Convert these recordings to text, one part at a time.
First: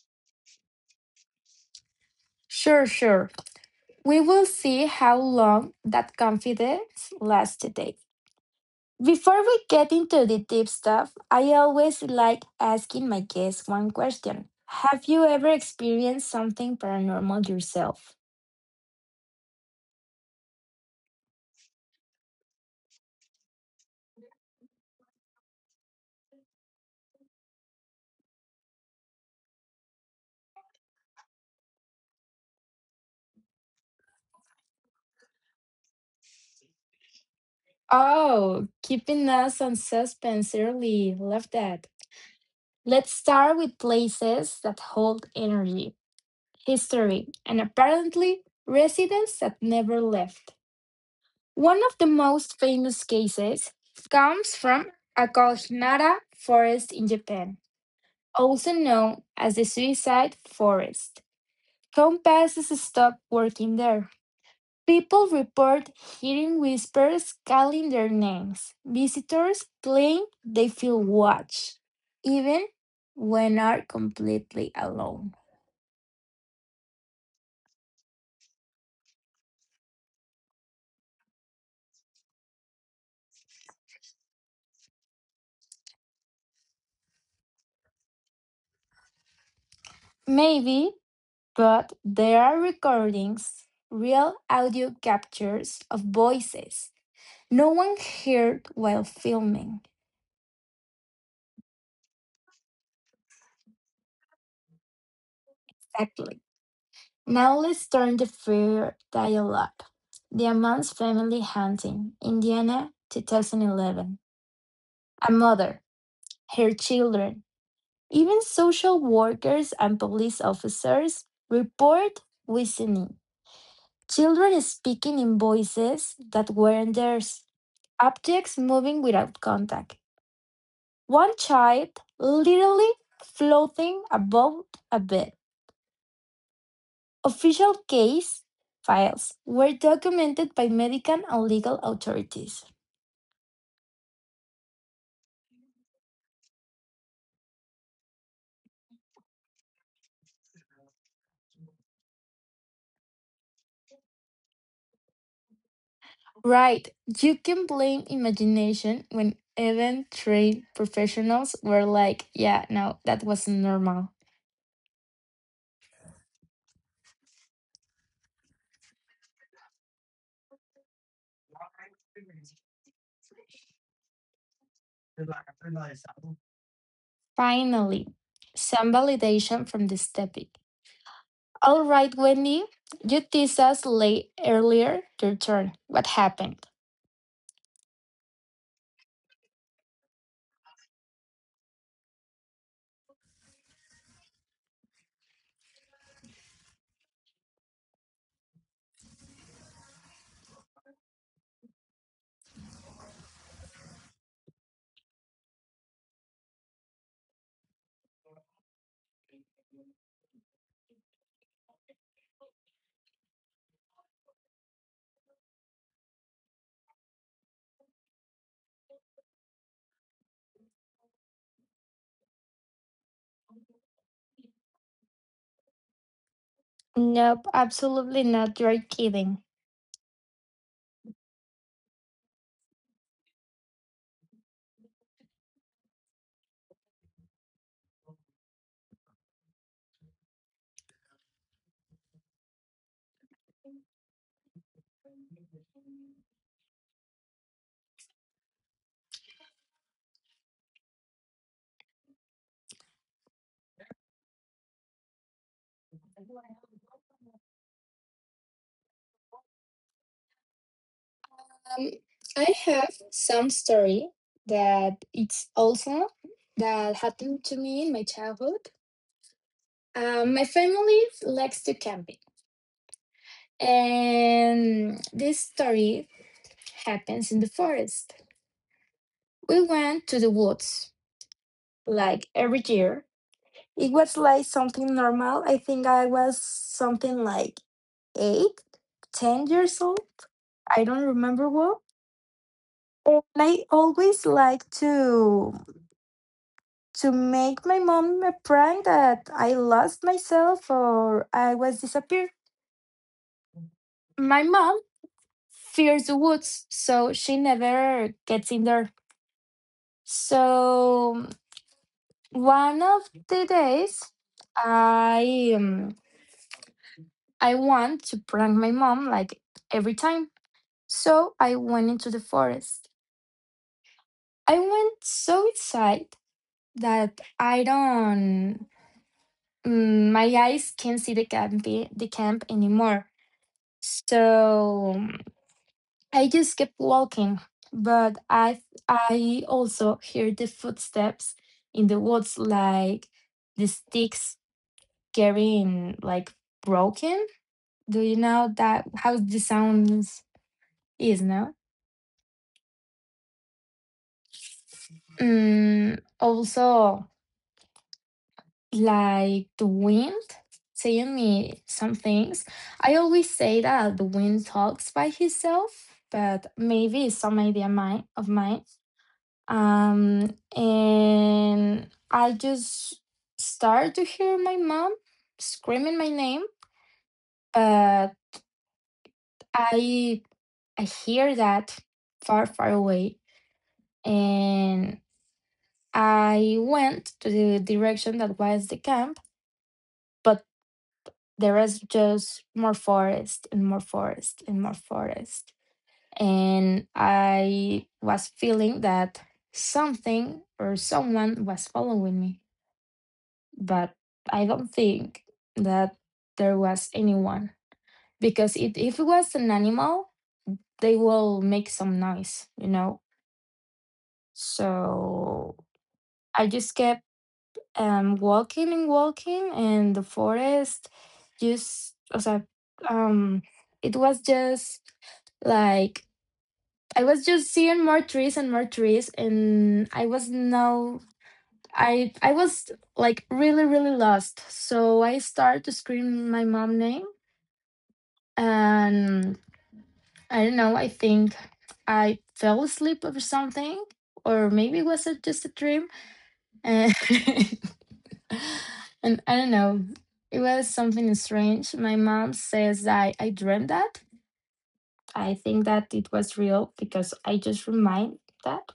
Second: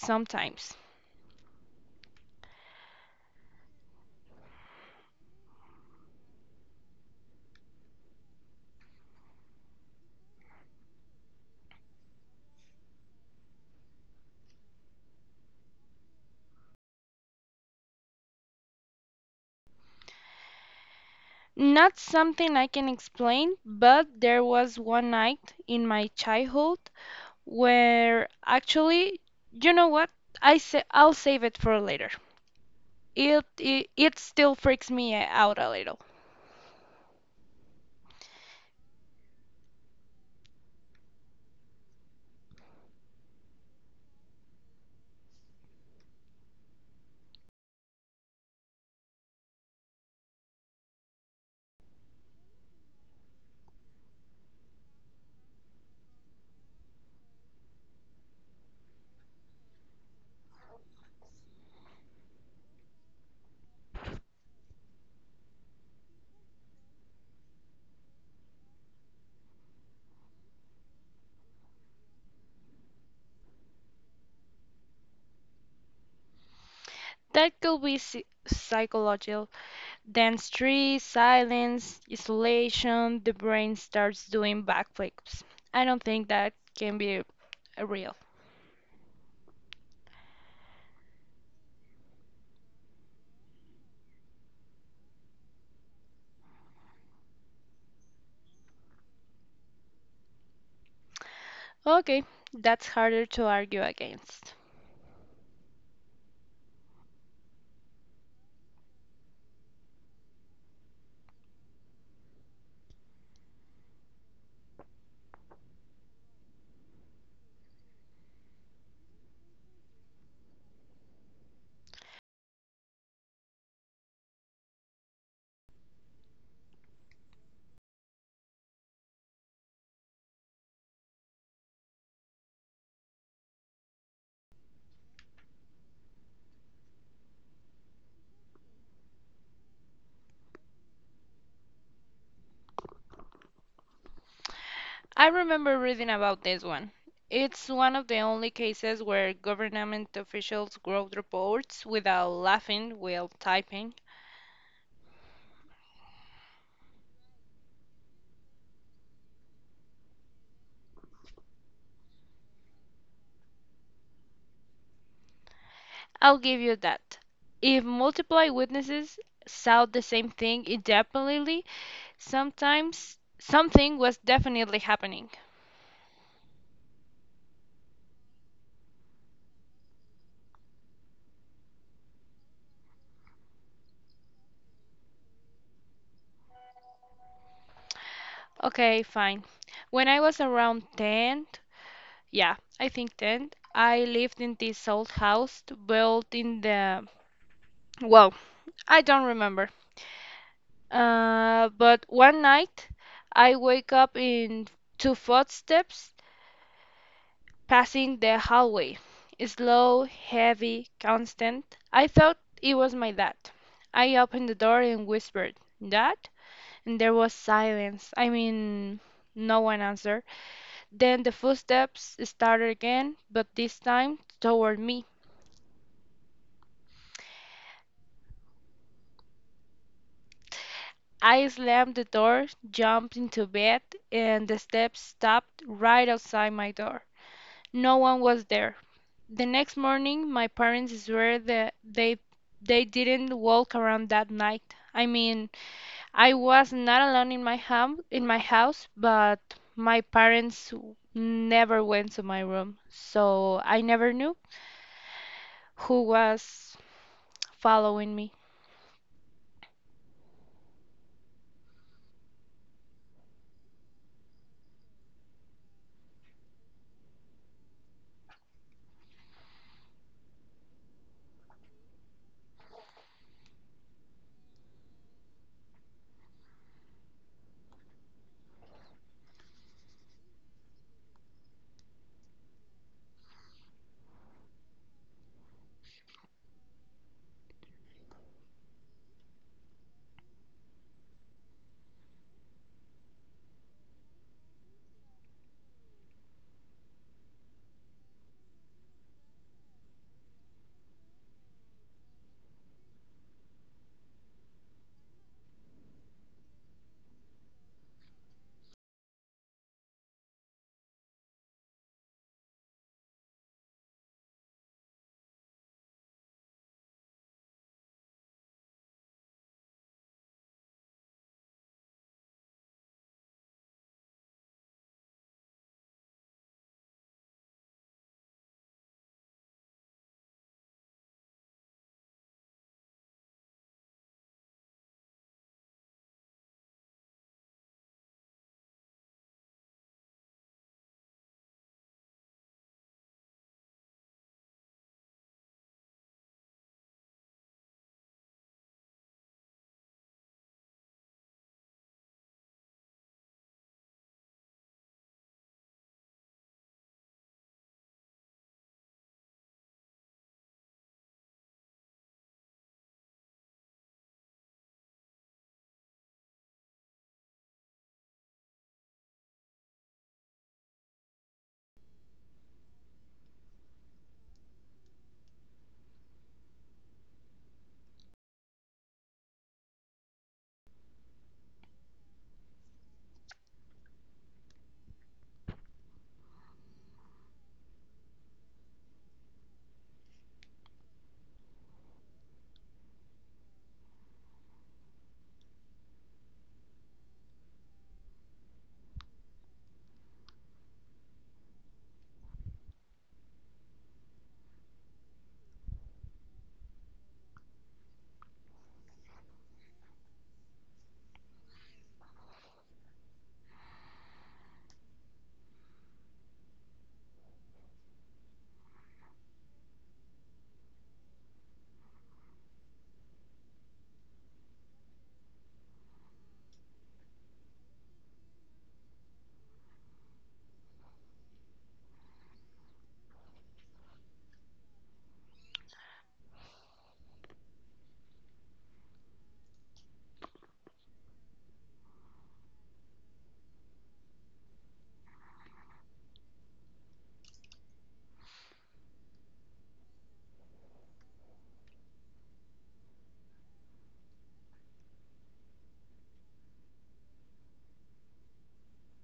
sometimes. Sure, sure. We will see how long that confidence lasts today. Before we get into the deep stuff, I always like asking my guests one question. Have you ever experienced something paranormal yourself? Not something I can explain, but there was one night in my childhood where actually, you know what? I say I'll save it for later. It still freaks me out a little. Oh, keeping us on suspense early. Love that. Let's start with places that hold energy, history, and apparently residents that never left. One of the most famous cases comes from Akaohinara Forest in Japan, also known as the Suicide Forest. Compasses stop working there. People report hearing whispers calling their names. Visitors claim they feel watched, even when are completely alone. That could be psychological. Then stress, silence, isolation, the brain starts doing backflips. I don't think that can be real. Maybe, but there are recordings, real audio captures of voices no one heard while filming. Okay, that's harder to argue against. Exactly. Now let's turn the fair dial up. The Amon's family hunting, Indiana, 2011. A mother, her children, even social workers and police officers report whistling. Children speaking in voices that weren't theirs. Objects moving without contact. One child literally floating above a bed. Official case files were documented by medical and legal authorities. I remember reading about this one. It's one of the only cases where government officials wrote reports without laughing while typing. Right, you can blame imagination when even trained professionals were like, yeah, no, that wasn't normal. I'll give you that. If multiple witnesses saw the same thing indefinitely, sometimes something was definitely happening. Finally, some validation from this topic. All right, Wendy, you teased us late earlier. Your turn. What happened? Okay, fine. When I was around 10, yeah, I think 10, I lived in this old house built in the, well, I don't remember. But one night I wake up in two footsteps passing the hallway. Slow, heavy, constant. I thought it was my dad. I opened the door and whispered, "Dad?" And there was silence. I mean, no one answered. Then the footsteps started again, but this time toward me. Nope, absolutely not. You're kidding. I slammed the door, jumped into bed, and the steps stopped right outside my door. No one was there. The next morning my parents swear that they didn't walk around that night. I mean, I was not alone in my home in my house, but my parents never went to my room, so I never knew who was following me. Um, I have some story that it's also that happened to me in my childhood. My family likes to camping, and this story happens in the forest. We went to the woods like every year. It was like something normal. I think I was something like eight, 10 years old. I don't remember well. And I always like to make my mom a prank that I lost myself or I was disappeared. My mom fears the woods, so she never gets in there. So one of the days, I um, I want to prank my mom like every time. So I went into the forest. I went so inside that I don't. My eyes can't see the camp anymore. So I just kept walking, but I also hear the footsteps in the woods, like the sticks getting like broken. Do you know that how the sounds is no? Also, like the wind saying me some things. I always say that the wind talks by himself, but maybe it's some idea mine of mine. And I just start to hear my mom screaming my name, but I I hear that far, far away. And I went to the direction that was the camp, but there was just more forest and more forest and more forest. And I was feeling that something or someone was following me, but I don't think that there was anyone because if it was an animal, they will make some noise, you know. So I just kept walking and walking, in the forest just, o sea, um, it was just like I was just seeing more trees, and I was like really really lost. So I started to scream my mom name and I don't know, I think I fell asleep or something, or maybe was it just a dream? And, and I don't know, it was something strange. My mom says I dreamed that. I think that it was real because I just remind that.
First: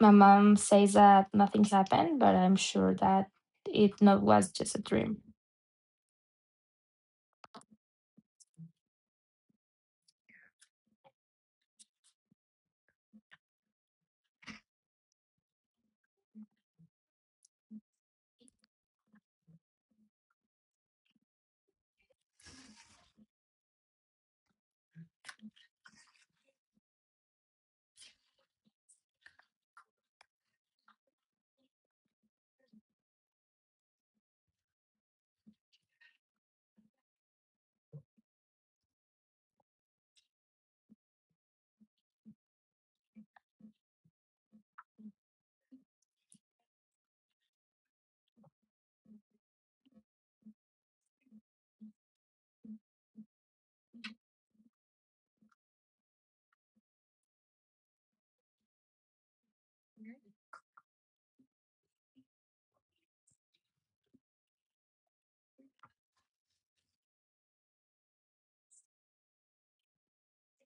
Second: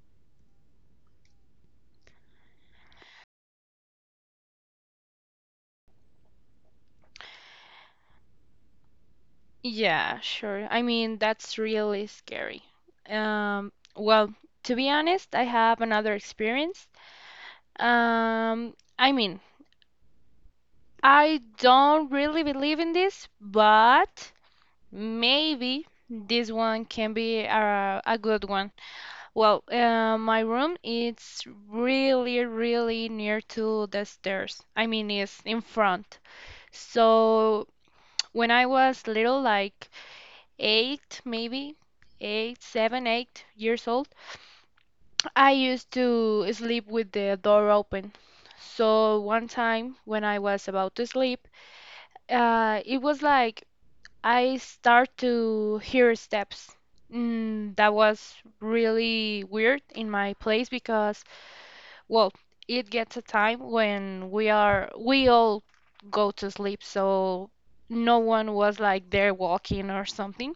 My mom says that nothing happened, but I'm sure that it not was just a dream. Yeah, sure. I mean, that's really scary. Well, to be honest, I have another experience. I mean, I don't really believe in this, but maybe this one can be a good one. Well, my room it's really, really near to the stairs. I mean, it's in front. So when I was little, like eight, maybe eight years old, I used to sleep with the door open. So one time when I was about to sleep, it was like I start to hear steps. That was really weird in my place because, well, it gets a time when we all go to sleep, so no one was like there walking or something.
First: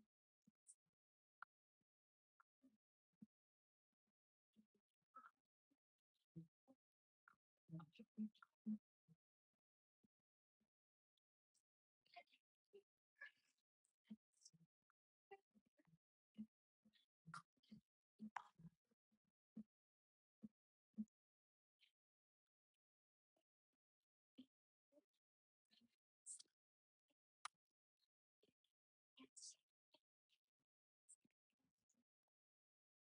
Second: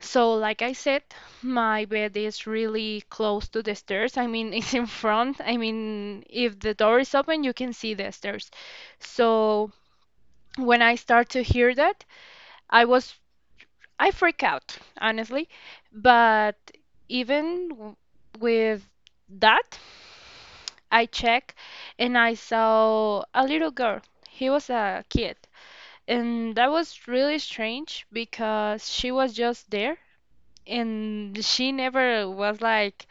So, like I said, my bed is really close to the stairs. I mean, it's in front. I mean, if the door is open, you can see the stairs. So, when I start to hear that, I was I freak out, honestly. But even with that, I check and I saw a little girl. He was a kid. And that was really strange because she was just there and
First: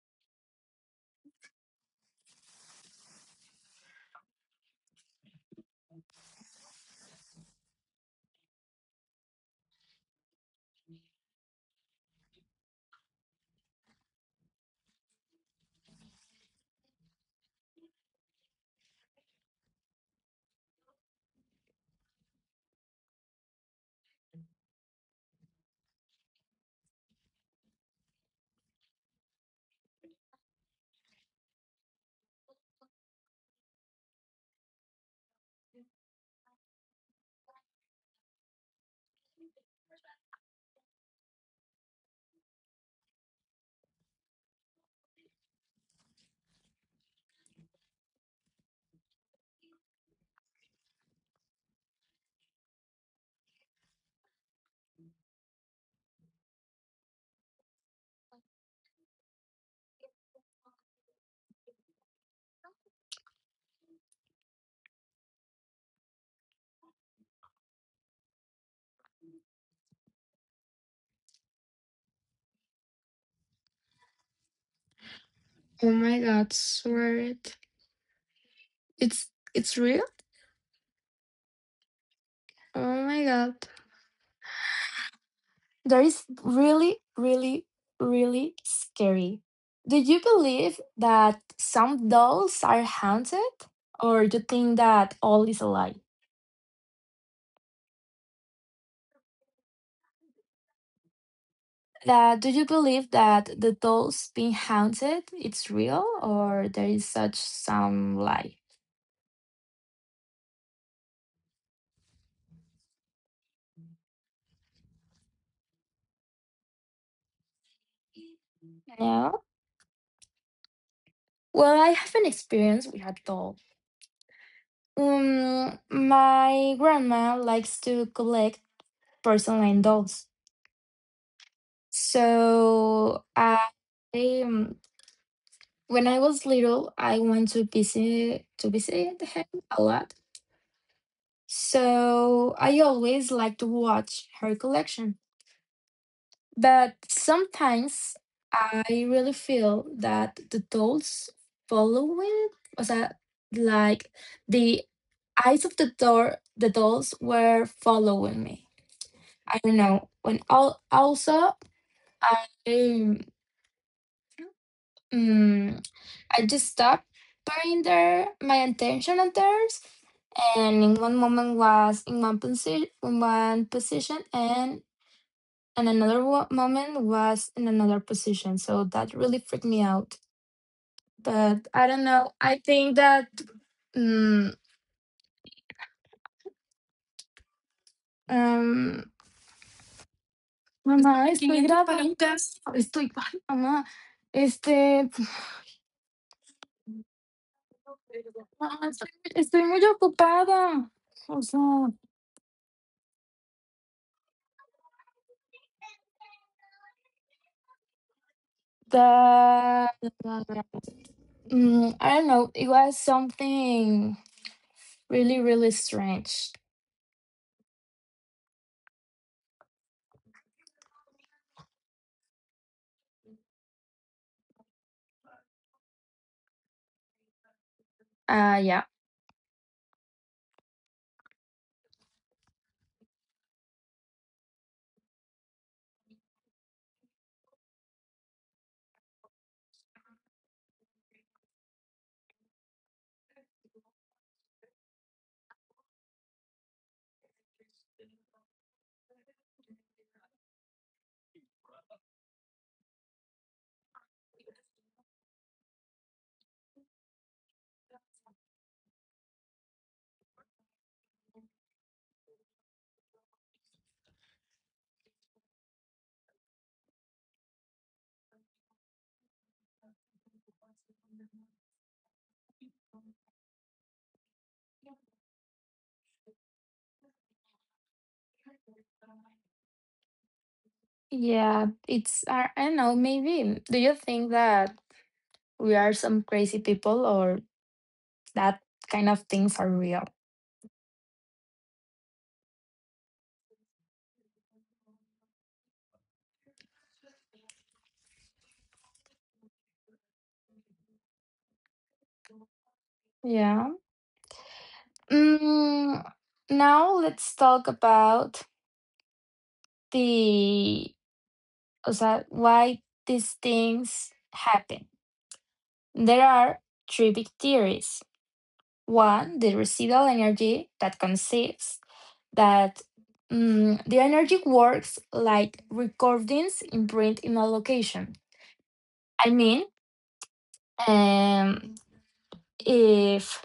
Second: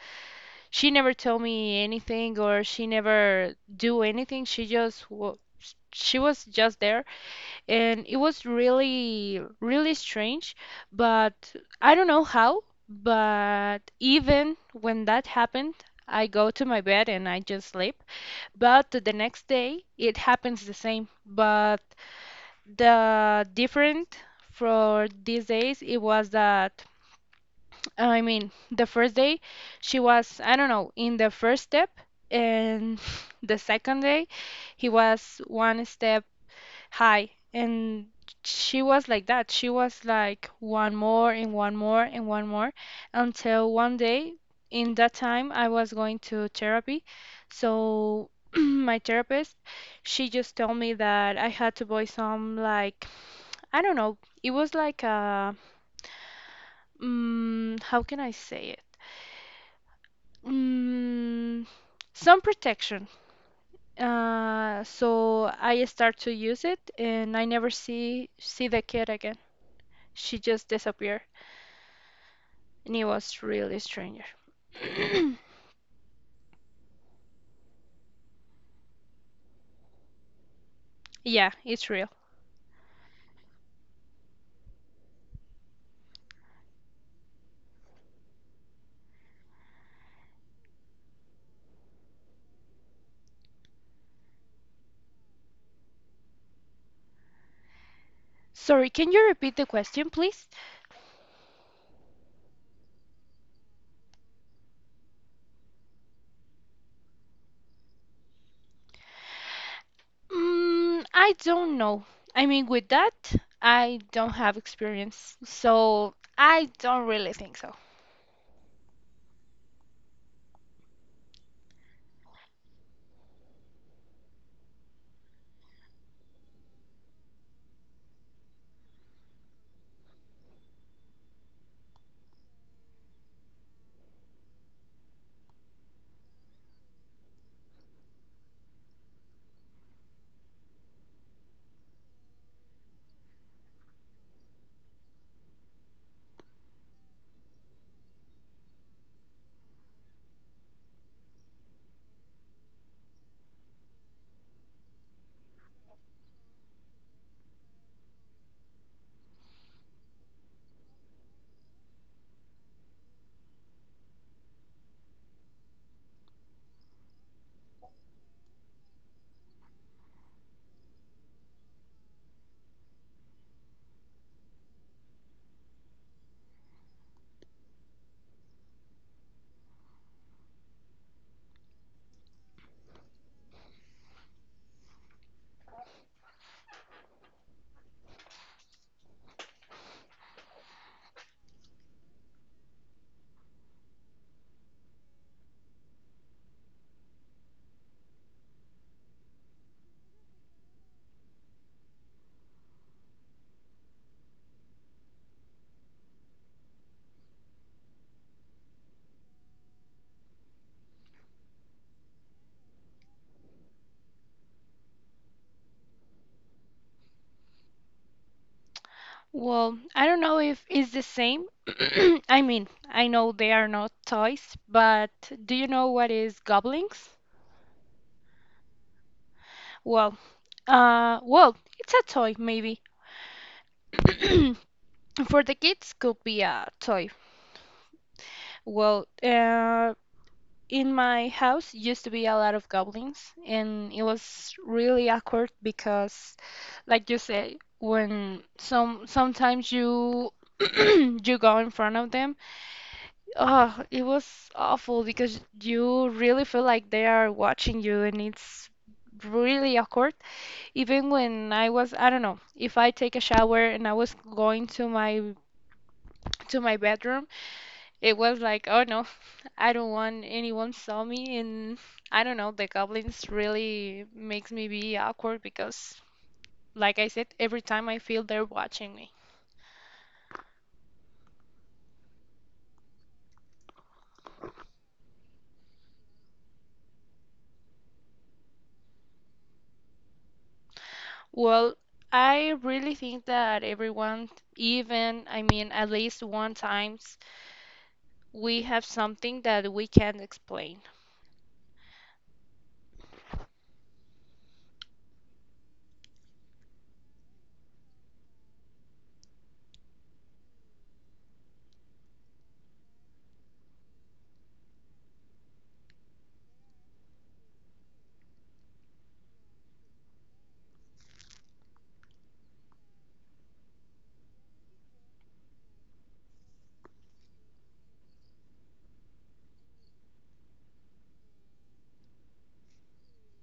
she never told me anything or she never do anything. She just wa she was just there and it was really really strange, but I don't know how, but even when that happened, I go to my bed and I just sleep. But the next day it happens the same, but the different for these days it was that I mean, the first day she was, I don't know, in the first step, and the second day he was one step high. And she was like that. She was like one more and one more and one more until one day, in that time, I was going to therapy. So my therapist, she just told me that I had to buy some, like, I don't know, it was like how can I say, Mm, some protection. So I start to use it, and I never see the kid again. She just disappeared, and it was really stranger. Oh my god, swear it. It's it's real? Yeah, it's real. Oh my god. That is really, really, really scary. Do you believe that some dolls are haunted? Or you think that all is a lie? Sorry, can you repeat the question, please? That do you believe that the dolls being haunted it's real or there is such some lie? I don't know. I mean, with that, I don't have experience, so I don't really think so. No? Well, I have an experience with a doll. My grandma likes to collect porcelain dolls. So I um, When I was little, I went to visit her a lot. So I always liked to watch her collection. But sometimes I really feel that the dolls following, was that like the eyes of the dolls were following me. I don't know. When all also I um, I just stopped putting there my attention on theirs, and in one moment was in one position, and in another moment was in another position. So that really freaked me out. But I don't know. I think that. mm, um, Mamá, estoy grabando. Estoy, ay, mamá, este, no, estoy, estoy muy ocupada. O sea, da. I don't know. It was something really, really strange. Well, I don't know if it's the same. I mean, I know they are not toys, but do you know what is goblins? Yeah. Well, well, it's a toy maybe. For the kids, could be a toy. Well, in my house used to be a lot of goblins, and it was really awkward because, like you say, when sometimes you you go in front of them. Oh, it was awful because you really feel like they are watching you and it's really awkward. Even when I was, I don't know, if I take a shower and I was going to my bedroom, it was like, oh no, I don't want anyone saw me and I don't know, the goblins really makes me be awkward because like I said, every time I feel they're watching me. Yeah, I don't know, maybe. Do you think that we are some crazy people or that kind of things are real? Well, I really think that everyone, even, I mean, at least one times we have something that we can't explain. Yeah. Mm, Now let's talk about the, o sea, why these things happen. There are three big theories. One, the residual energy that consists that, the energy works like recordings imprint in a location. I mean, um, if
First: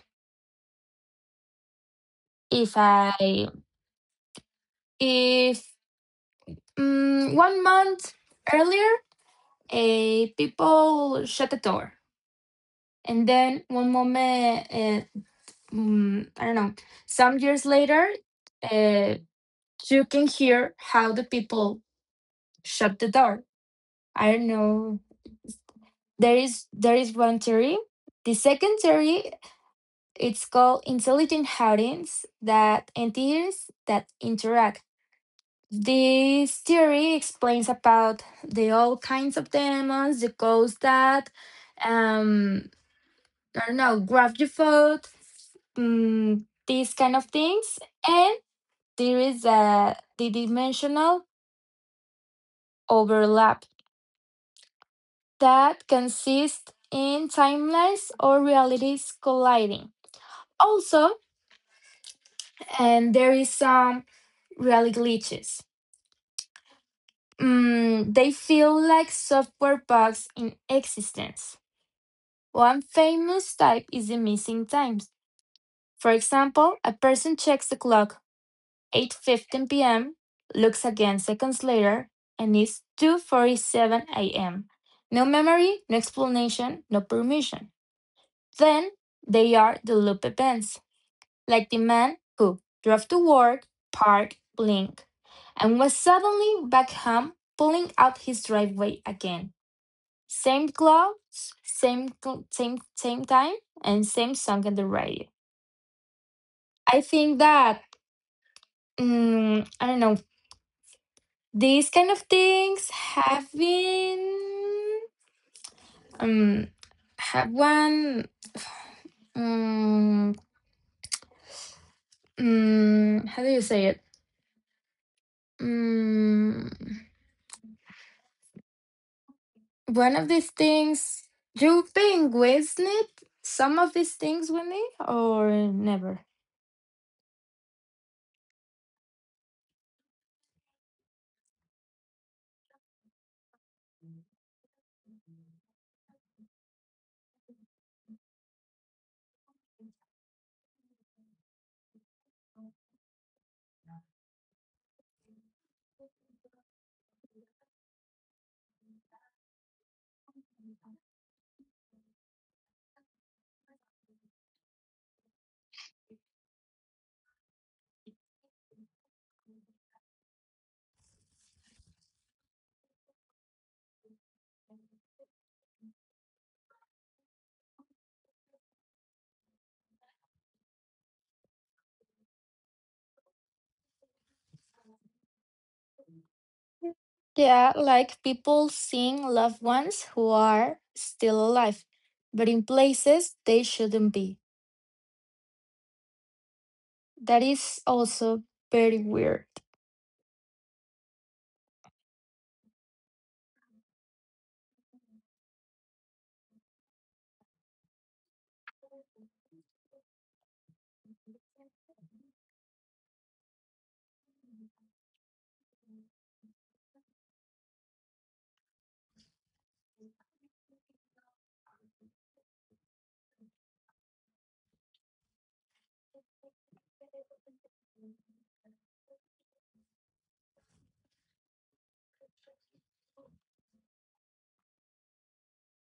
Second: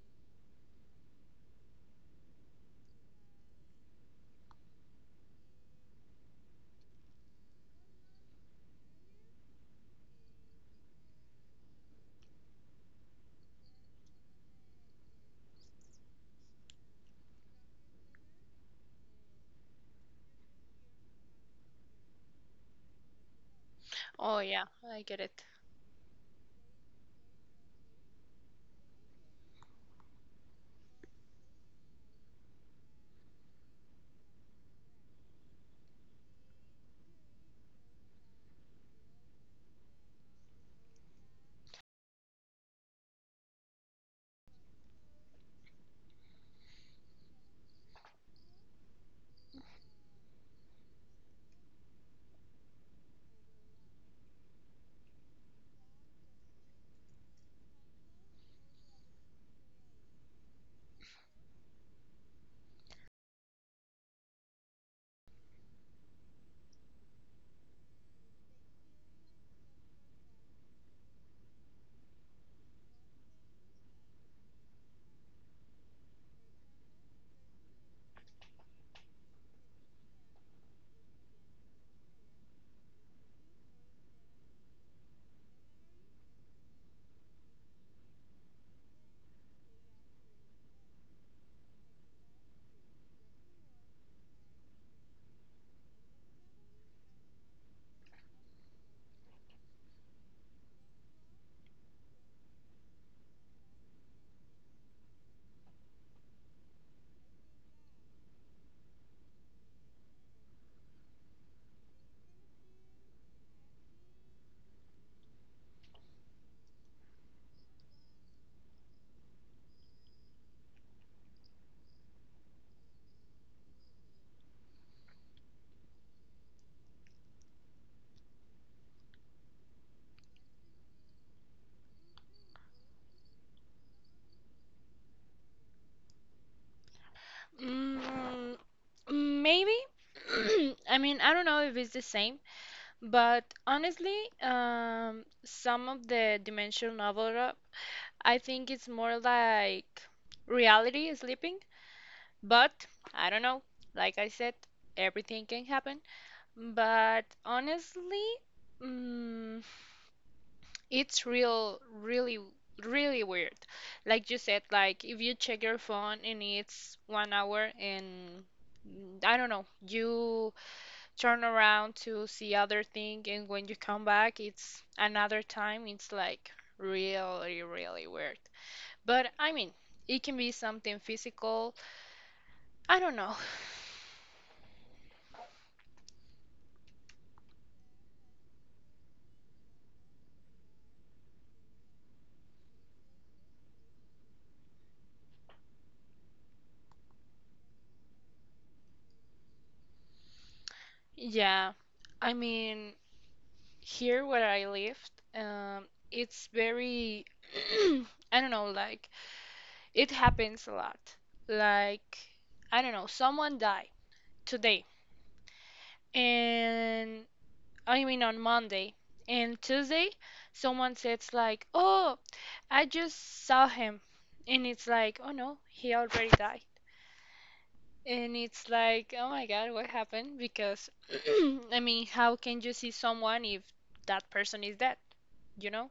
if I if mm, 1 month earlier, people shut the door, and then one moment, I don't know, some years later, uh, you can hear how the people shut the door. I Oh don't yeah, know. I get it. There is one theory. The second theory it's called intelligent hauntings that entities that interact. This theory explains about the all kinds of demons, the ghosts that, um I don't know, grab your foot, these kind of things. And there is a the dimensional overlap that consists in timelines or realities colliding. Also, and there is some really glitches. They feel like software bugs in existence. One famous type is the missing times. For example, a person checks the clock 8:15 p.m., looks again seconds later, and it's 2:47 a.m. No memory, no explanation, no permission. Then they are the loop events, like the man who drove to work, parked, blinked, and was suddenly back home pulling out his driveway again. Same clothes, same time, and same song on the radio. I think that, I don't know, these kind of things have been, um have one um, how do you say it? Mm, One of these things, you've been with it, some of these things, Wendy, or never? Mm, maybe. I mean, I don't know if it's the same, but honestly, some of the dimension novel, I think it's more like reality sleeping, but I don't know. Like I said, everything can happen. But honestly, mm, it's real, really, really weird. Like you said, like if you check your phone and it's one hour and I don't know, you turn around to see other thing and when you come back it's another time. It's like really, really weird. But I mean, it can be something physical. I don't know. Yeah, like people seeing loved ones who are still alive, but in places they shouldn't be. That is also very weird. Yeah, I mean, here where I lived, it's very, I don't know, like it happens a lot. Like, I don't know, someone died today, and I mean on Monday and Tuesday, someone says like, "Oh, I just saw him," and it's like, "Oh no, he already died." And it's like, "Oh my God, what happened?" Because I mean, how can you see someone if that person is dead? You know.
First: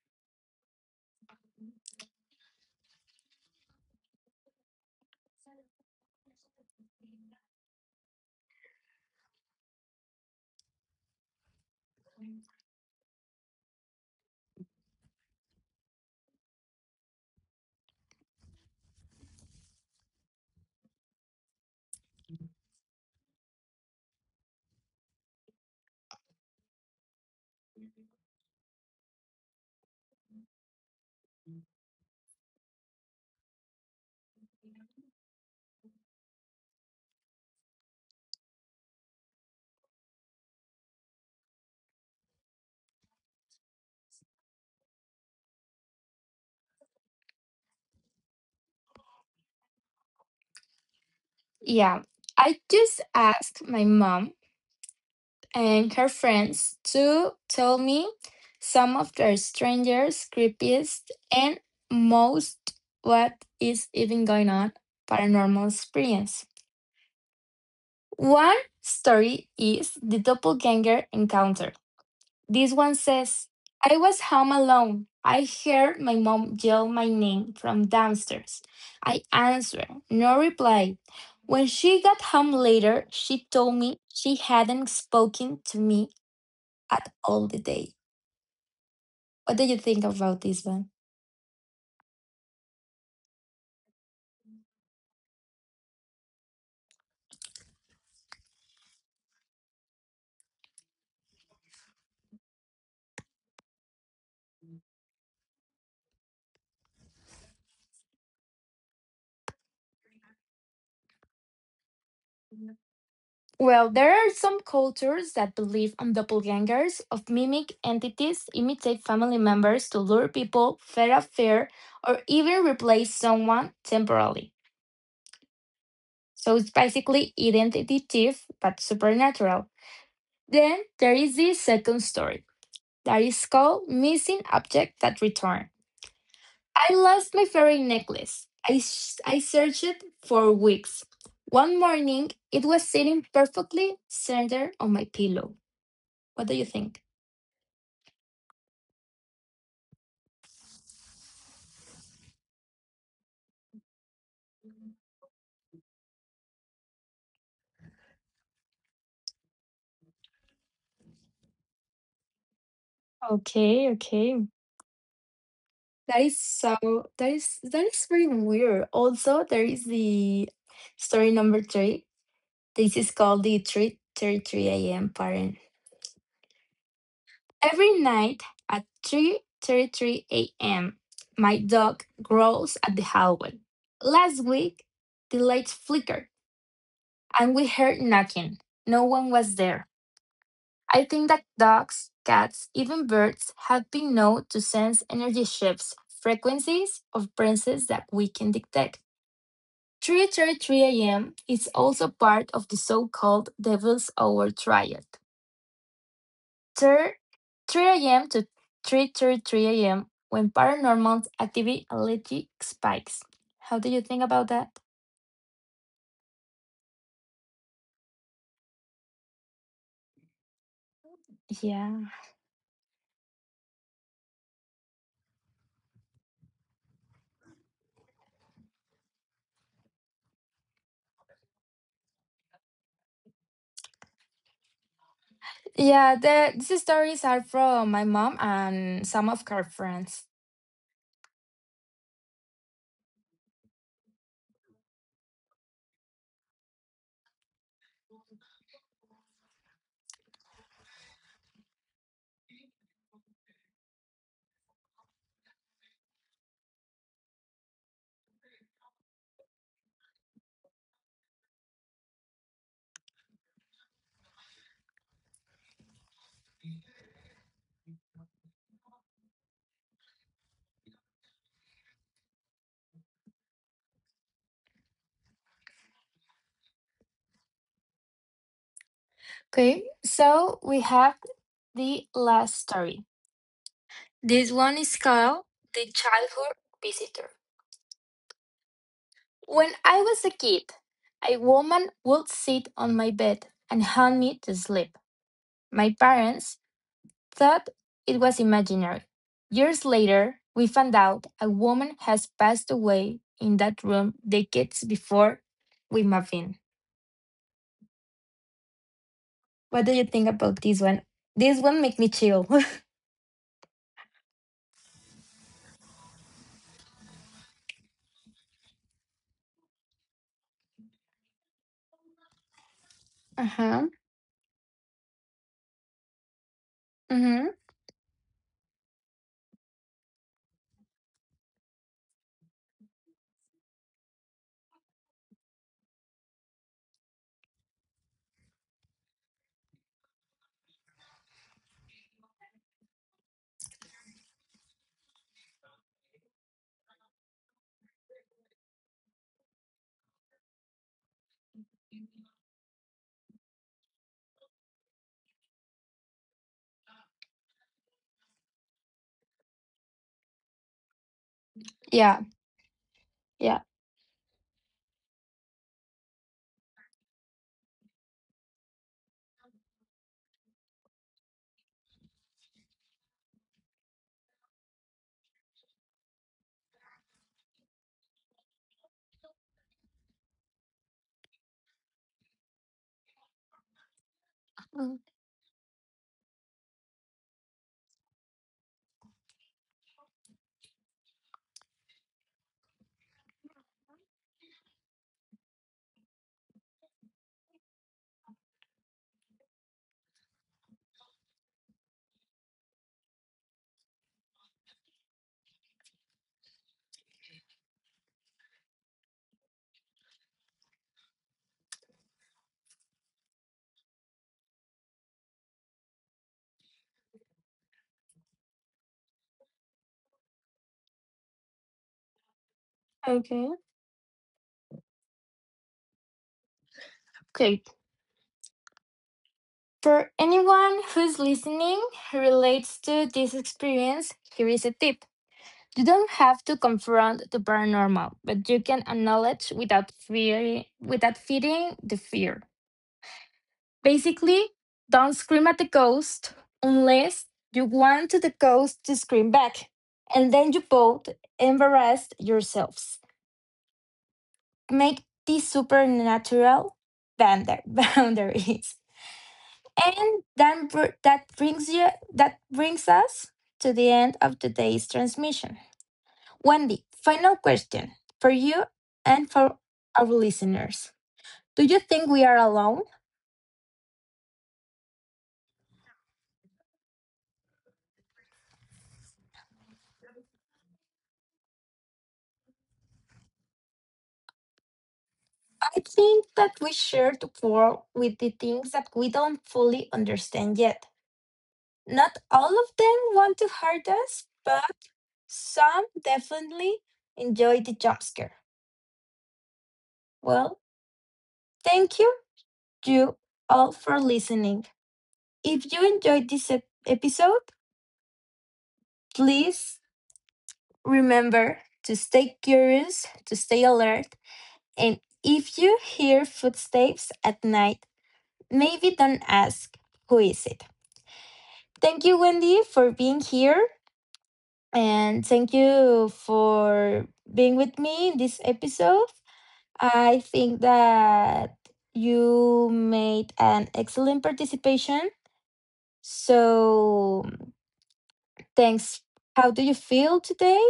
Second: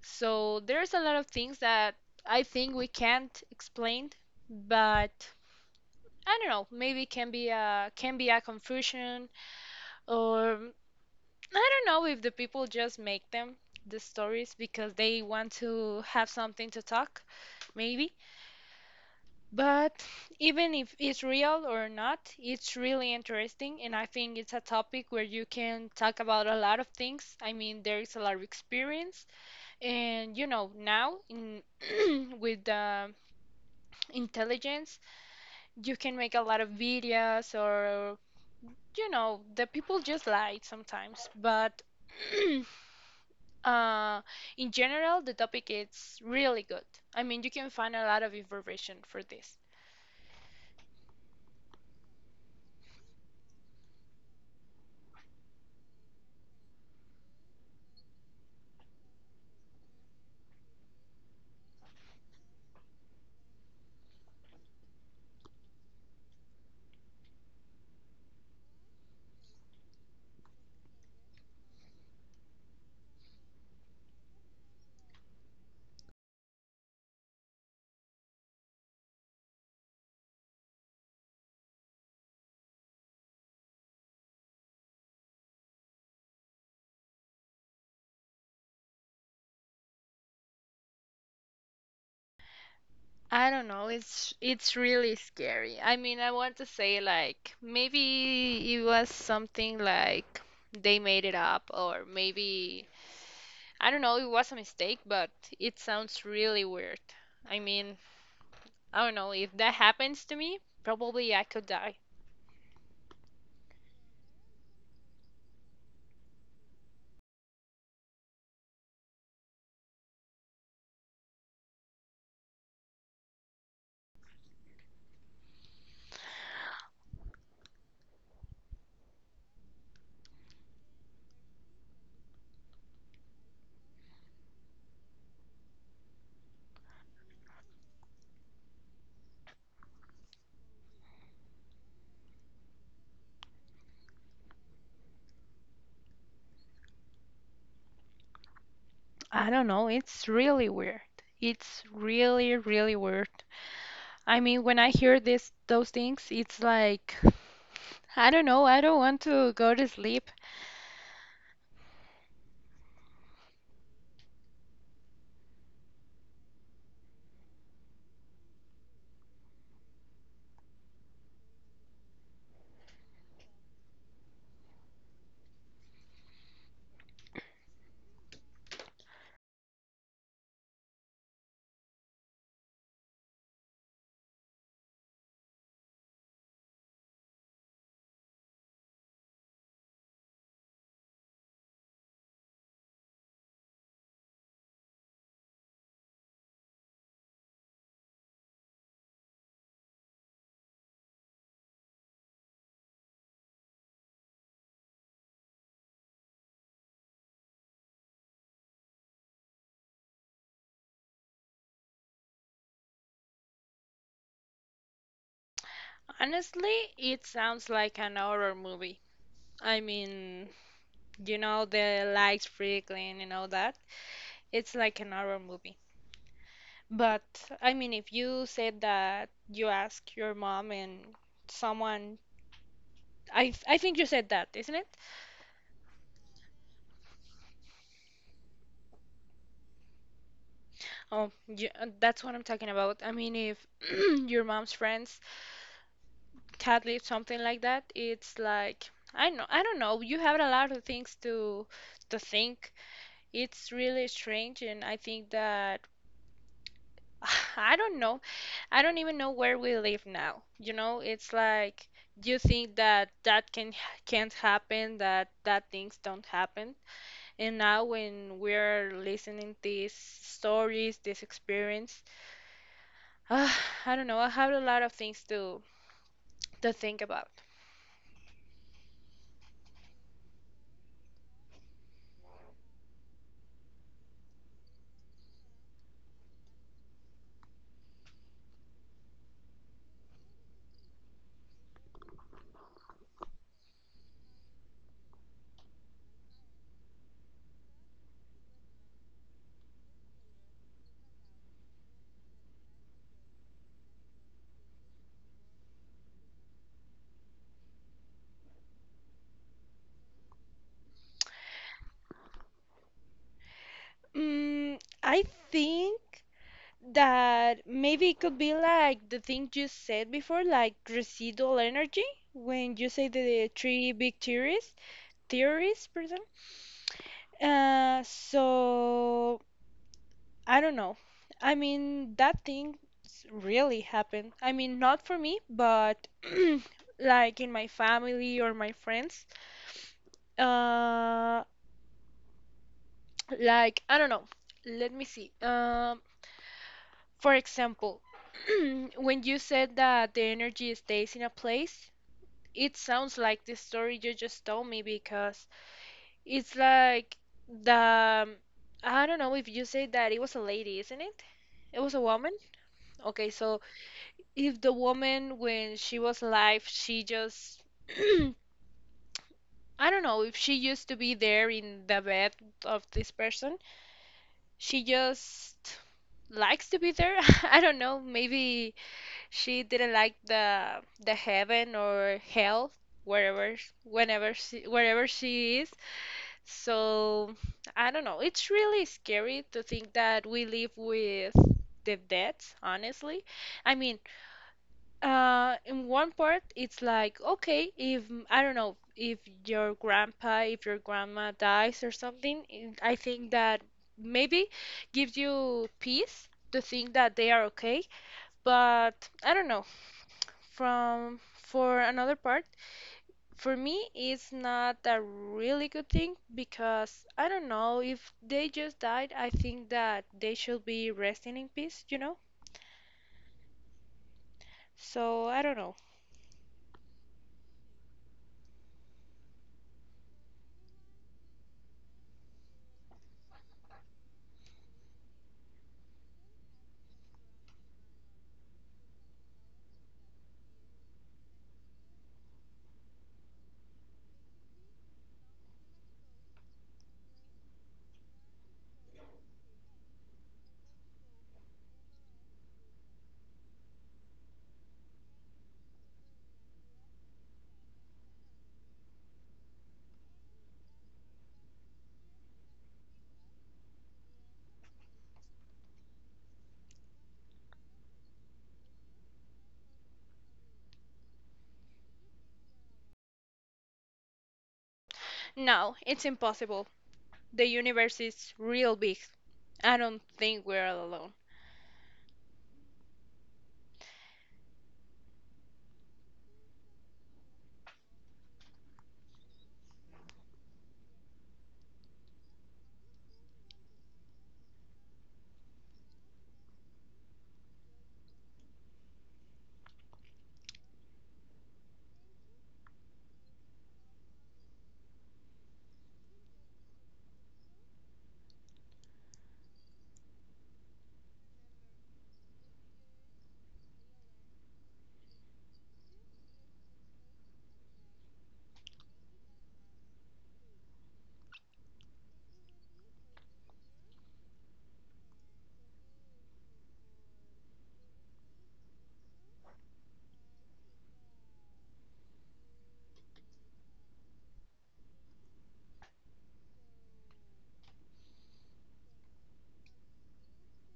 So there's a lot of things that I think we can't explain, but I don't know, maybe can be a confusion or I don't know if the people just make them the stories because they want to have something to talk, maybe. But even if it's real or not, it's really interesting and I think it's a topic where you can talk about a lot of things. I mean, there is a lot of experience and you know, now in with the intelligence, you can make a lot of videos or you know, the people just lie sometimes, but uh, in general, the topic is really good. I mean, you can find a lot of information for this. Yeah, I just asked my mom and her friends to tell me some of their strangest, creepiest, and most what is even going on paranormal experience. One story is the doppelganger encounter. This one says, I was home alone. I heard my mom yell my name from downstairs. I answered, no reply. When she got home later, she told me she hadn't spoken to me at all the day. What do you think about this one? I don't know, it's really scary. I mean, I want to say like maybe it was something like they made it up or maybe I don't know, it was a mistake, but it sounds really weird. I mean, I don't know, if that happens to me, probably I could die. Well, there are some cultures that believe on doppelgangers of mimic entities imitate family members to lure people, feed a fear, or even replace someone temporarily. So it's basically identity thief, but supernatural. Then there is the second story that is called missing object that return. I lost my fairy necklace. I searched for weeks. One morning, it was sitting perfectly centered on my pillow. What do you think? I don't know. It's really weird. It's really, really weird. I mean, when I hear this those things, it's like I don't know. I don't want to go to sleep. Okay, okay. That is so, that is very weird. Also, there is the story number three. This is called the 3:33 AM pattern. Every night at 3:33 AM, my dog growls at the hallway. Last week, the lights flickered and we heard knocking. No one was there. I think that dogs, cats, even birds have been known to sense energy shifts, frequencies of presence that we can detect. 3:33 a.m. is also part of the so-called Devil's Hour Triad. 3 3 a.m. to 3:33 a.m. when paranormal activity allegedly spikes. How do you think about that? Honestly, it sounds like an horror movie. I mean, you know, Yeah. the lights flickering and all that. It's like an horror movie. But I mean, if you said that you ask your mom and someone, I think you said that, isn't it? Yeah, these stories are from my mom and some of her friends. Oh, yeah, that's what I'm talking about. I mean, if your mom's friends cat live something like that, it's like I know I don't know. You have a lot of things to think. It's really strange, and I think that I don't know. I don't even know where we live now. You know, it's like you think that can can't happen, that things don't happen, and now when we're listening these stories, this experience. Uh, I don't know. I have a lot of things to think about. Okay, so we have the last story. This one is called The Childhood Visitor. When I was a kid, a woman would sit on my bed and help me to sleep. My parents thought it was imaginary. Years later, we found out a woman has passed away in that room decades before we moved in. What do you think about this one? This one make me chill. I think that maybe it could be like the thing you said before, like residual energy, when you say the Uh-huh. three big theories, theories, pardon. Mm-hmm. So I don't know. I mean, that thing really happened. I mean, not for me, but like in my family or my friends. Uh, Like, I don't know. Let me see. For example, when you said that the energy stays in a place, it sounds like the story you just told me because it's like the, um, I don't know if you say that it was a lady, isn't it? It was a Yeah. woman? Okay, so Yeah. if the woman, when she was alive, she just, I don't know if she used to be there in the bed of this person she just likes to be there. I don't know, maybe she didn't like the heaven or hell wherever whenever she Mm, wherever she is. So, I don't know. It's really scary to think that we live with the dead, honestly. I mean, in one part, it's like, okay, if I don't know, if if your grandma dies or something, I think that maybe gives you peace to think that they are okay. But I don't know. From for another part, for me, it's not a really good thing because I don't know if they just died. I think that they should be resting in peace, you know? Okay. So I don't know. Great. For anyone who's listening who relates to this experience, here is a tip. You don't have to confront the paranormal, but you can acknowledge without fear without feeding the fear. Basically, don't scream at the ghost unless you want the ghost to scream back. And then you both embarrass yourselves. Make these supernatural boundaries. And then that brings us to the end of today's transmission. Wendy, final question for you and for our listeners. Do you think we are alone? No, it's impossible. The universe is real big. I don't think we're all alone. I think that we share the world with the things that we don't fully understand yet. Not all of them want to hurt us, but some definitely enjoy the jump scare. Well, thank you, you all, for listening. If you enjoyed this episode, please remember to stay curious, to stay alert, and if you hear footsteps at night, maybe don't ask who is it. Thank you, Wendy, for being here, and thank you for being with me in this episode. I think that you made an excellent participation. So thanks. How do you feel today?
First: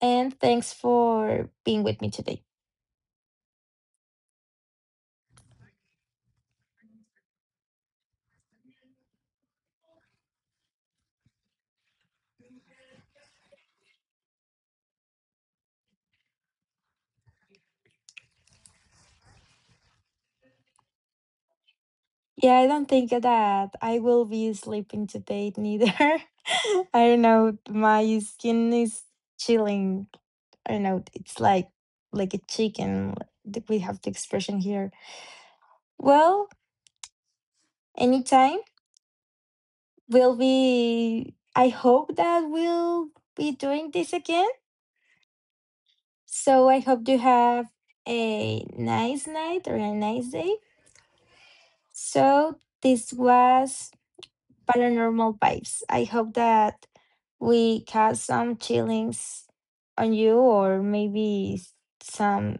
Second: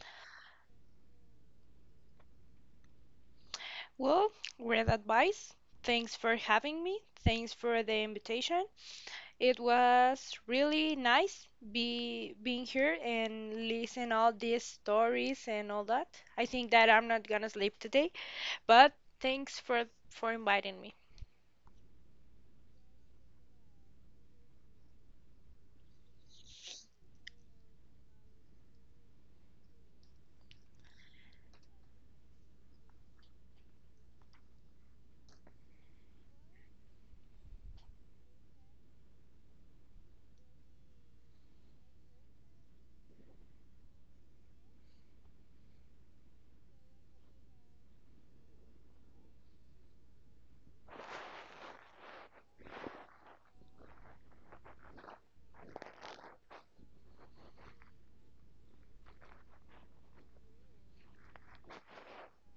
And thanks for being with me today. Well, great advice. Thanks for having me. Thanks for the invitation. It was really nice be being here and listen all these stories and all that. I think that I'm not gonna sleep today, but thanks for inviting me. Yeah, I don't think that I will be sleeping today neither. I don't know. My skin is chilling. I don't know. It's like a chicken. We have the expression here. Well, anytime we'll be. I hope that we'll be doing this again. So I hope you have a nice night or a nice day. So this was Paranormal Vibes. I hope that we cast some chillings on you or maybe some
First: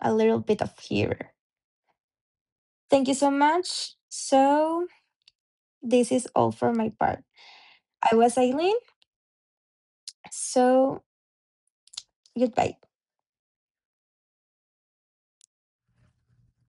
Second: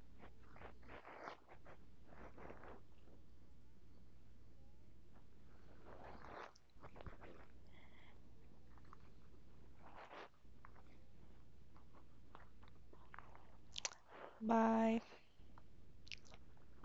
a little bit of fear. Thank you so much. So this is all for my part. I was Eileen. So goodbye. Bye.